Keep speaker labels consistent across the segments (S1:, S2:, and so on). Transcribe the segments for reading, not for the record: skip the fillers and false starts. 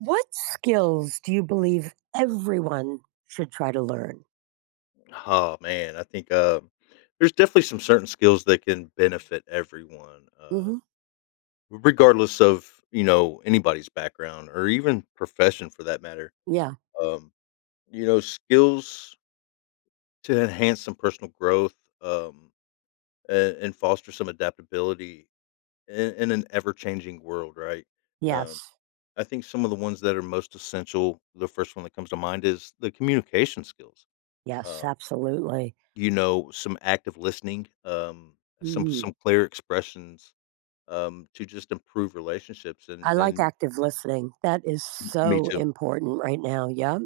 S1: What skills do you believe everyone should try to learn?
S2: Oh man, I think there's definitely some certain skills that can benefit everyone,
S1: Hmm.
S2: regardless of you know anybody's background or even profession for that matter.
S1: Yeah.
S2: Um, you know, skills to enhance some personal growth um, and foster some adaptability in an ever-changing world, right? Um,
S1: Yes,
S2: I think some of the ones that are most essential. The first one that comes to mind is the communication skills.
S1: yes,
S2: Um,
S1: absolutely.
S2: You know, some active listening, some
S1: Mhm.
S2: some clear expressions, to just improve relationships,
S1: I like
S2: and
S1: active listening. That is
S2: me
S1: so
S2: too.
S1: important right now. Yeah.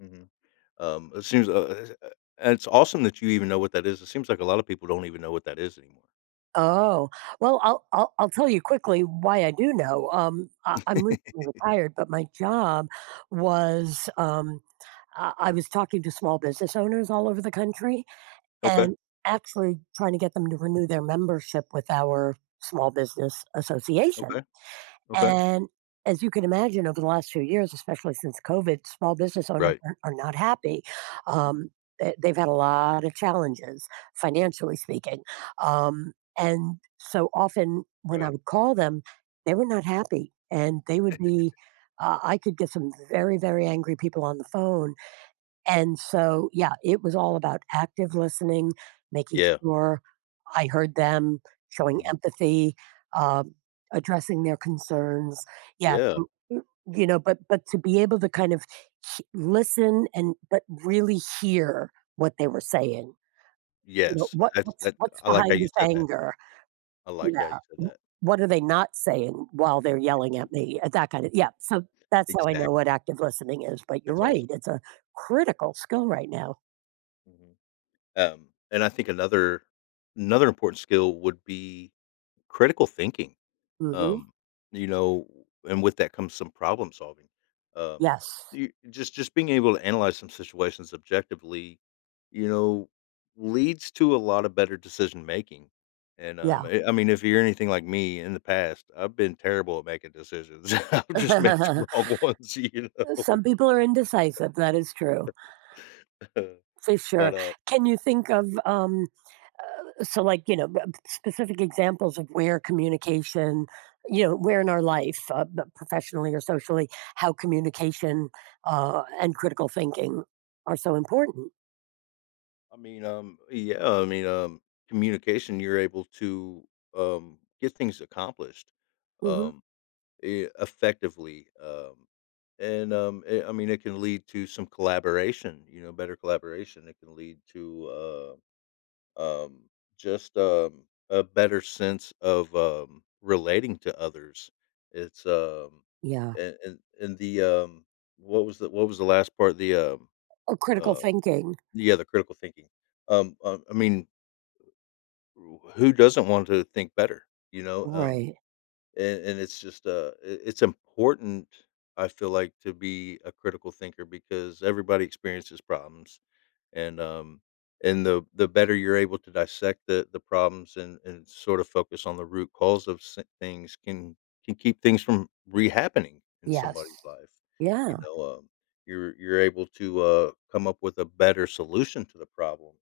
S2: Mhm. Um, it seems, uh, uh, and it's awesome that you even know what that is. It seems like a lot of people don't even know what that is anymore.
S1: Oh, well, I'll tell you quickly why I do know. I'm recently retired, but my job was I was talking to small business owners all over the country
S2: Okay,
S1: and actually trying to get them to renew their membership with our small business association.
S2: okay, okay.
S1: And as you can imagine, over the last few years, especially since COVID, small business owners
S2: Right.
S1: are not happy.
S2: Mhm.
S1: Um, they've had a lot of challenges, financially speaking. And so often when I
S2: Right.
S1: would call them, they were not happy and they would be. I could get some very, very angry people on the phone, and so, yeah, it was all about active listening, making
S2: Yeah.
S1: sure I heard them, showing
S2: Mhm.
S1: empathy, um, addressing their concerns. Yeah,
S2: Yeah.
S1: so, you know, but to be able to kind of listen and but really hear what they were saying. You know,
S2: Yes.
S1: what
S2: That's
S1: what's
S2: that
S1: what's
S2: I like how
S1: behind
S2: you
S1: this
S2: said that.
S1: anger?
S2: I like
S1: Yeah,
S2: how you said
S1: wh-
S2: that.
S1: what are they not saying while they're yelling
S2: E
S1: at me? That kind of, yeah. So that's how I know what
S2: Exactly.
S1: active listening is. But you're
S2: That's
S1: right;
S2: awesome.
S1: it's a critical skill right now.
S2: Mhm. And I think another important skill would be critical thinking,
S1: Mhm.
S2: um, you know, and with that comes some problem solving. Um,
S1: Yes.
S2: you just being able to analyze some situations objectively, you know, leads to a lot of better decision making. And
S1: Yeah.
S2: I mean, if you're anything like me in the past, I've been terrible at making decisions. I've just made some wrong ones, you know.
S1: Some people are indecisive. That is true, for sure.
S2: but
S1: Can you think of, so, like, you know, specific examples of where communication, you know, where in our life, professionally or socially, how communication and critical thinking are so important?
S2: I mean, yeah, I mean, communication, you're able to get things accomplished.
S1: Hmm.
S2: Um, e Effectively, I mean, it can lead to some collaboration, you know, better collaboration. It can lead to, um, just, a better sense of, relating to others. It's,
S1: Yeah.
S2: and the, what was the what was the last part?
S1: Or critical
S2: Uh,
S1: thinking.
S2: yeah, the critical thinking. I mean, who doesn't want to think better, you know? Um,
S1: Right.
S2: And and it's just, it's important, I feel like, to be a critical thinker because everybody experiences problems, and, um, and the better you're able to dissect the problems and sort of focus on the root cause of s things can keep things from rehappening in
S1: Yes.
S2: somebody's life,
S1: Yeah.
S2: you know, you're able to, come up with a better solution to the problem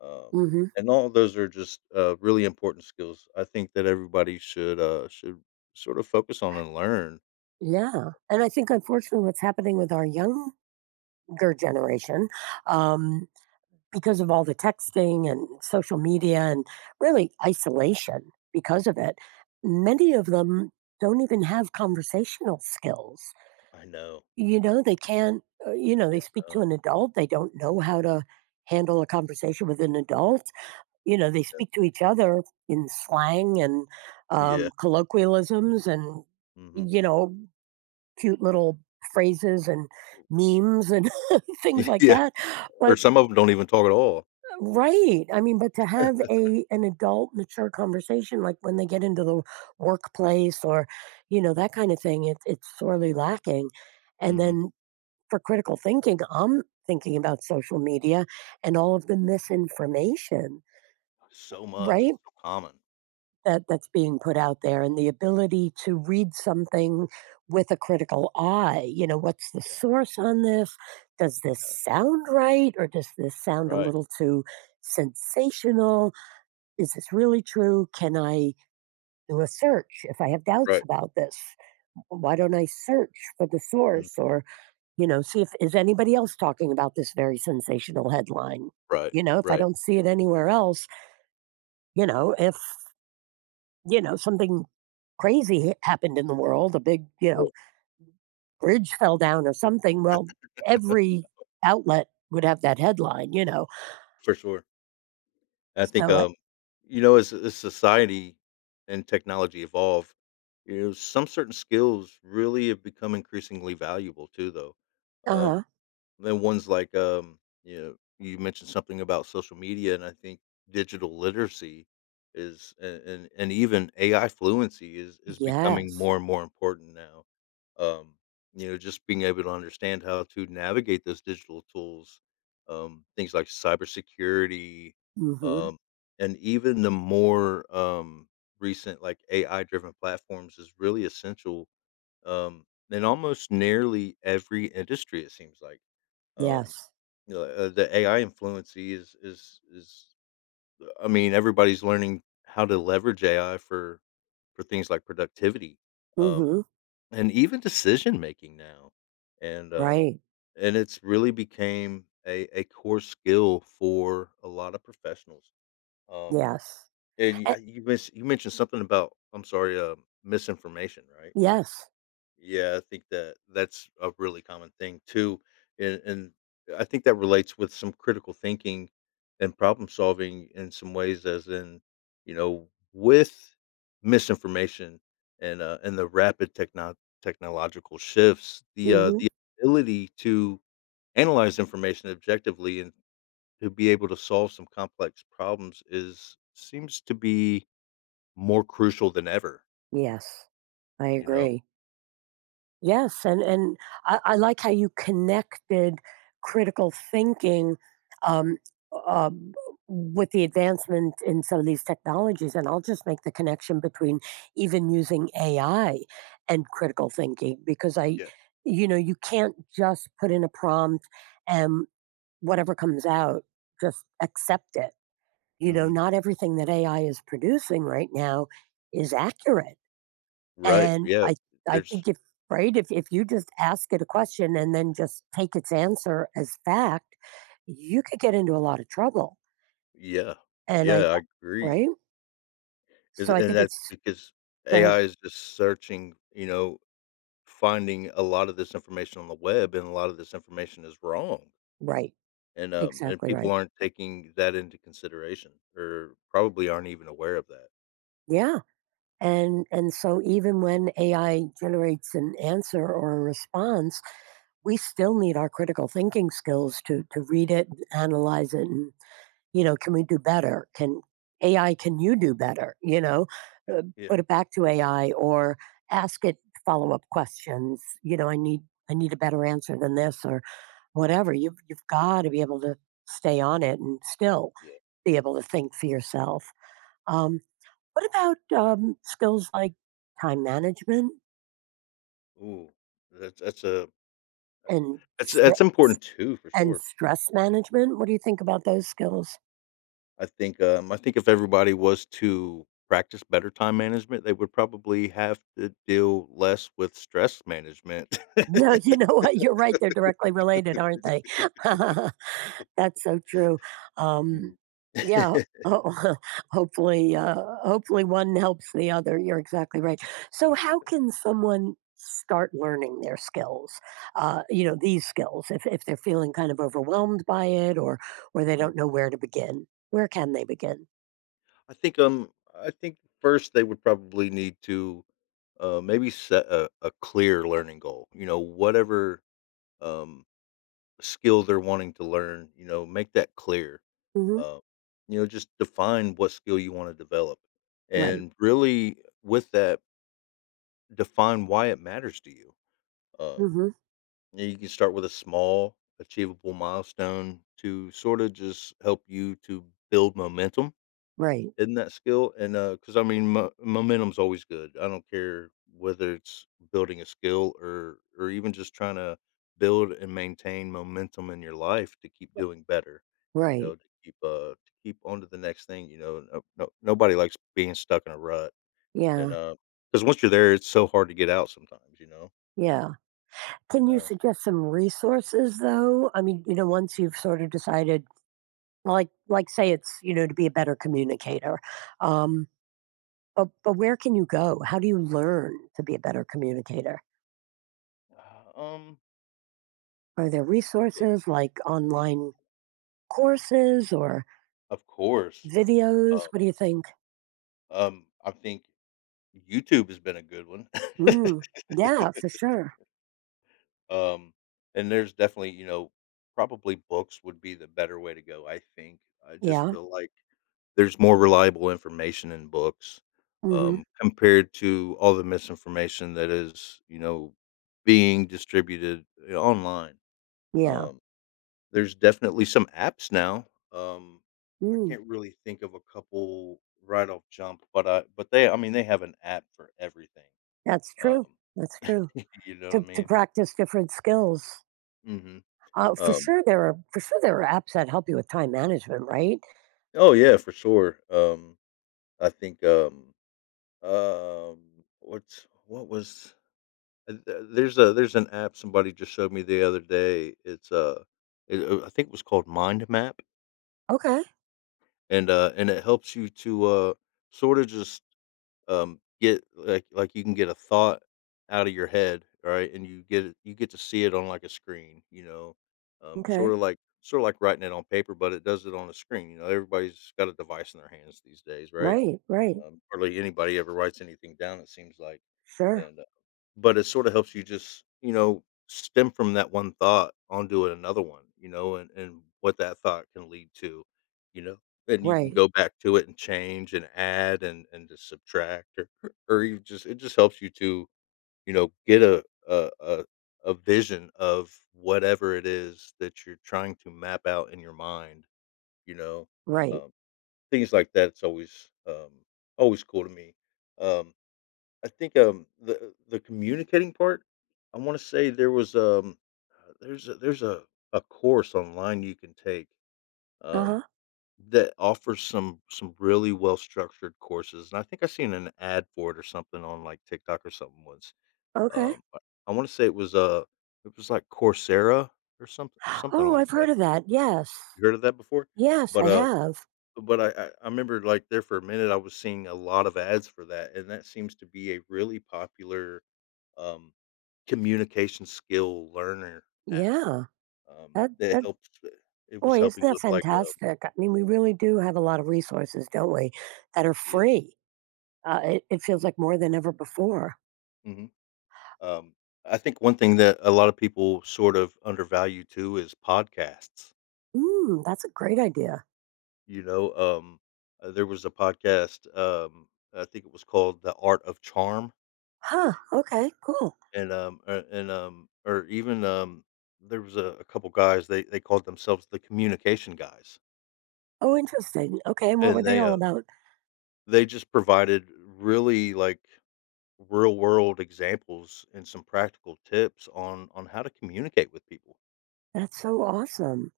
S2: um,
S1: Hmm.
S2: and all those are just, really important skills. I think that everybody should, sort of focus on and learn.
S1: Yeah. And I think, unfortunately, what's happening with our young ger generation, um, because of all the texting and social media and really isolation because of it, many of them don't even have conversational skills.
S2: I know.
S1: You know, they can't, you know, they
S2: Yeah,
S1: speak
S2: I
S1: to
S2: know.
S1: an adult, they don't know how to handle a conversation with an adult. You know, they speak to each other in slang and,
S2: Yeah. Yeah.
S1: colloquialisms, and
S2: Mhm.
S1: you know, cute little phrases and memes and things like
S2: Yeah.
S1: that,
S2: Or
S1: but
S2: some of them don't even talk at all.
S1: right. I mean, but to have a an adult mature conversation, like when they get into the workplace or, you know, that kind of thing, it's sorely lacking. And
S2: Mhm.
S1: then for critical thinking, I'm thinking about social media and all of the misinformation,
S2: So much.
S1: right?
S2: It's so common.
S1: That's being put out there and the ability to read something with a critical eye. You know, what's the
S2: Yeah.
S1: source on this? Does this
S2: Yeah.
S1: sound right or does this sound a
S2: Right.
S1: little too sensational? Is this really true? Can I do a search if I have doubts
S2: Right.
S1: about this? Why don't I search for the
S2: Mm.
S1: source, or, you know, see if is anybody else talking about this very sensational headline?
S2: Right.
S1: You know, if I
S2: Right.
S1: don't see it anywhere else, you know, if, you know, something crazy happened in the world, a big, you
S2: Right.
S1: know, bridge fell down or something, well, every outlet would have that headline, you know.
S2: For sure. I think,
S1: So,
S2: you know, as society and technology evolve, you know, some certain skills really have become increasingly valuable too, though.
S1: uh huh.
S2: Um Then ones like, you know, you mentioned something about social media, and I think digital literacy is and even AI fluency is becoming
S1: Yes.
S2: more and more important now. Um, you know, just being able to understand how to navigate those digital tools, things like cybersecurity,
S1: Mm hmm.
S2: um, and even the more recent like AI driven platforms is really essential um, in almost nearly every industry. It seems like. Um,
S1: Yes.
S2: you know, the AI influence is I mean, everybody's learning how to leverage AI for things like productivity,
S1: Mm
S2: um,
S1: hmm.
S2: and even decision making now, and um,
S1: Right.
S2: and it's really became a core skill for a lot of professionals. Um,
S1: Yes.
S2: and You mentioned something about I'm sorry, misinformation, right?
S1: Yes.
S2: Yeah, I think that that's a really common thing too, and I think that relates with some critical thinking and problem solving in some ways, as in, you know, with misinformation and the rapid technological shifts,
S1: Mhm.
S2: the ability to analyze information objectively and to be able to solve some complex problems is seems to be more crucial than ever.
S1: Yes. I
S2: You know.
S1: agree. Yes, and I like how you connected critical thinking, um, um, with the advancement in some of these technologies, and I'll just make the connection between even using AI and critical thinking because I,
S2: Yeah.
S1: you know, you can't just put in a prompt, and whatever comes out, just accept it. You know,
S2: Hmm.
S1: not everything that AI is producing right now is accurate.
S2: Right.
S1: And
S2: Yeah.
S1: I
S2: There's.
S1: think, if you just ask it a question and then just take its answer as fact, you could get into a lot of trouble.
S2: Yeah.
S1: And I
S2: Yeah, I agree.
S1: right? So I
S2: And
S1: think
S2: that's
S1: it's
S2: because
S1: go ahead.
S2: AI is just searching, you know, finding a lot of this information on the web and a lot of this information is wrong.
S1: Right.
S2: And
S1: Exactly
S2: people
S1: right.
S2: aren't taking that into consideration or probably aren't even aware of that.
S1: Yeah. And so even when AI generates an answer or a response, we still need our critical thinking skills to read
S2: Mhm.
S1: it, analyze it, and you know, can we do better? Can AI, can you do better? You know, uh,
S2: Yeah.
S1: put it back to AI or ask it follow up questions. You know, I need a better answer than this or whatever. You've got to be able to stay on it and still
S2: Yeah.
S1: be able to think for yourself. Um, what about skills like time management
S2: Ooh. That's that's a
S1: and
S2: that's that's
S1: stre-
S2: important too for
S1: and
S2: sure.
S1: stress management? What do you think about those skills?
S2: I think if everybody was to practice better time management, they would probably have to deal less with stress management.
S1: Yeah, you know what? You're right. They're directly related, aren't they? That's so true. Um,
S2: Mm.
S1: yeah. ho- hopefully, hopefully one helps the other. You're exactly right. So, how can someone start learning their skills? You know, these skills, if they're feeling kind of overwhelmed by it, or they
S2: Mhm.
S1: don't know where to begin, where can they begin?
S2: I think, um, I think first they would probably need to, maybe set a clear learning goal. You know, whatever um, skill they're wanting to learn, you know, make that clear.
S1: Hmm.
S2: Uh, you know, just define what skill you want to develop,
S1: Right.
S2: and really with that, define why it matters to you. Um,
S1: Hmm.
S2: you know, you can start with a small, achievable milestone to sort of just help you to build momentum
S1: Right.
S2: in that skill because I mean, mo momentum's always good. I don't care whether it's building a skill or even just trying to build and maintain momentum in your life to keep doing better, you
S1: Right.
S2: know, to keep on to the next thing, you know? No no Nobody likes being stuck in a rut, and,
S1: Yeah.
S2: uh, because once you're there, it's so hard to get out sometimes, you know?
S1: Yeah. Can
S2: And,
S1: you suggest some resources though? I mean, you know, once you've sort of decided, like say it's, you know, to be a better communicator. Um, but where can you go? How do you learn to be a better communicator?
S2: uh, um,
S1: Are there
S2: think
S1: resources like
S2: ye
S1: online courses or
S2: Of course.
S1: videos?
S2: Uh,
S1: What do you think?
S2: I think YouTube has been a good one.
S1: Mm, yeah, for sure.
S2: Um, and there's definitely, you know, probably books would be the better way to go, I think. I just
S1: Yeah.
S2: feel like there's more reliable information in books,
S1: Hmm.
S2: compared to all the misinformation that is, you know, being distributed online.
S1: Yeah.
S2: Um, there's definitely some apps now. Um, I
S1: Mm,
S2: can't really think of a couple right off jump, but I but they I mean they have an app for everything.
S1: that's
S2: Um,
S1: true. That's true.
S2: you know what I
S1: To
S2: mean?
S1: practice different skills.
S2: Hmm.
S1: For sure there are, for sure there are apps that help you with time management, right?
S2: Oh yeah, for sure. I think um, what's what was th- there's a there's an app somebody just showed me the other day. I think it was called Mind Map,
S1: Okay.
S2: and it helps you to sort of just get like you can get a thought out of your head, right? And you get it, you get to see it on like a screen, you know, sort
S1: Okay.
S2: of like sort of like writing it on paper, but it does it on a screen. You know, everybody's got a device in their hands these days, right?
S1: Right, right.
S2: Hardly anybody ever writes anything down, it seems like,
S1: Sure.
S2: and, uh but it sorta helps you just, you know, stem from that one thought onto another one, you know, and what that thought can lead to, you know, and you can
S1: Right.
S2: go back to it and change and add and just subtract or you just it just helps you to, you know, get a vision of whatever it is that you're trying to map out in your mind, you know,
S1: Right.
S2: um things like that's always, always cool to me. Um, I think, the communicating part, I wanna say there was, there's a course online you can take, um,
S1: Uh-huh.
S2: that offers some really well structured courses, and I think I seen an ad for it or something on, like, TikTok or something once.
S1: Okay.
S2: Um, I I wanna say it was like Coursera or something something
S1: Oh,
S2: like
S1: I've heard
S2: that.
S1: of that. Yes.
S2: You heard of that before?
S1: Yes,
S2: But,
S1: I
S2: uh
S1: have.
S2: but I remember, like, there for a minute, I was seeing a lot of ads for that, and that seems to be a really popular, um, communication skill learner app,
S1: Yeah. That
S2: that
S1: that
S2: helps it was
S1: boy, isn't
S2: helping
S1: that
S2: with, like, a
S1: fantastic? I mean, we really do have a lot of resources, don't we, that are
S2: yeah,
S1: free. It, it feels like more than ever before.
S2: mhm, um, I think one thing that a lot of people sort of undervalue too is podcasts,
S1: Mm, that's a great idea.
S2: you know, there was a podcast, I think it was called The Art of Charm.
S1: Huh. Okay, cool.
S2: And, um, uh, and, um, or even, um, there was a couple guys, they called themselves the communication guys,
S1: Oh, interesting. Okay, and what were
S2: and
S1: they all about?
S2: they just provided really, like, real world examples and some practical tips on how to communicate with people,
S1: That's so awesome.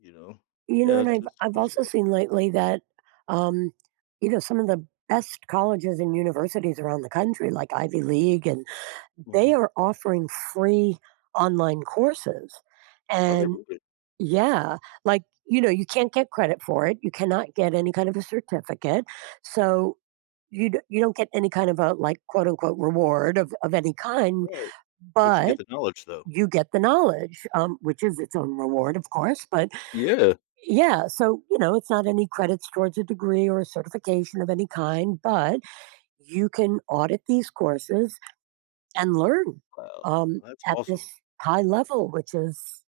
S2: you know?
S1: You know,
S2: Yeah,
S1: and I've
S2: it's
S1: I've
S2: cool
S1: also
S2: stuff.
S1: seen lately that, um, you know, some of the best colleges and universities around the country, like Ivy League, and they
S2: Mhm.
S1: are offering free online courses.
S2: Are they
S1: And
S2: really?
S1: yeah, like, you know, you can't get credit for it. You cannot get any kind of a certificate. So you, you don't get any kind of a, like, quote unquote reward, of any kind,
S2: Right. But you
S1: but
S2: get the knowledge, though.
S1: you get the knowledge, which is its own reward, of course. But
S2: Yeah.
S1: yeah, so, you know, it's not any credits towards a degree or a certification of any kind, but you can audit these courses and learn,
S2: Wow.
S1: um,
S2: That's
S1: at this
S2: awesome.
S1: high level, which is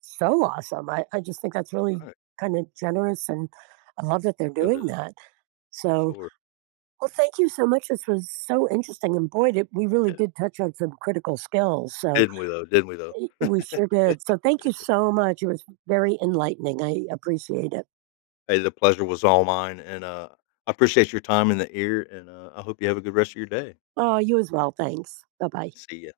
S1: so awesome. I just think that's really
S2: Right.
S1: kind of generous, and I love that they're
S2: Yeah, it
S1: doing
S2: is,
S1: that.
S2: for
S1: So,
S2: sure.
S1: well, thank you so much. This was so interesting. And boy, we really
S2: Yeah.
S1: did touch on some critical skills. So,
S2: Didn't we, though? Didn't we, though?
S1: we sure did. So, thank you so much. It was very enlightening. I appreciate it.
S2: Hey, the pleasure was all mine, and, I appreciate your time in the ear, and, I hope you have a good rest of your day.
S1: Oh, you as well. Thanks. Bye bye.
S2: See ya.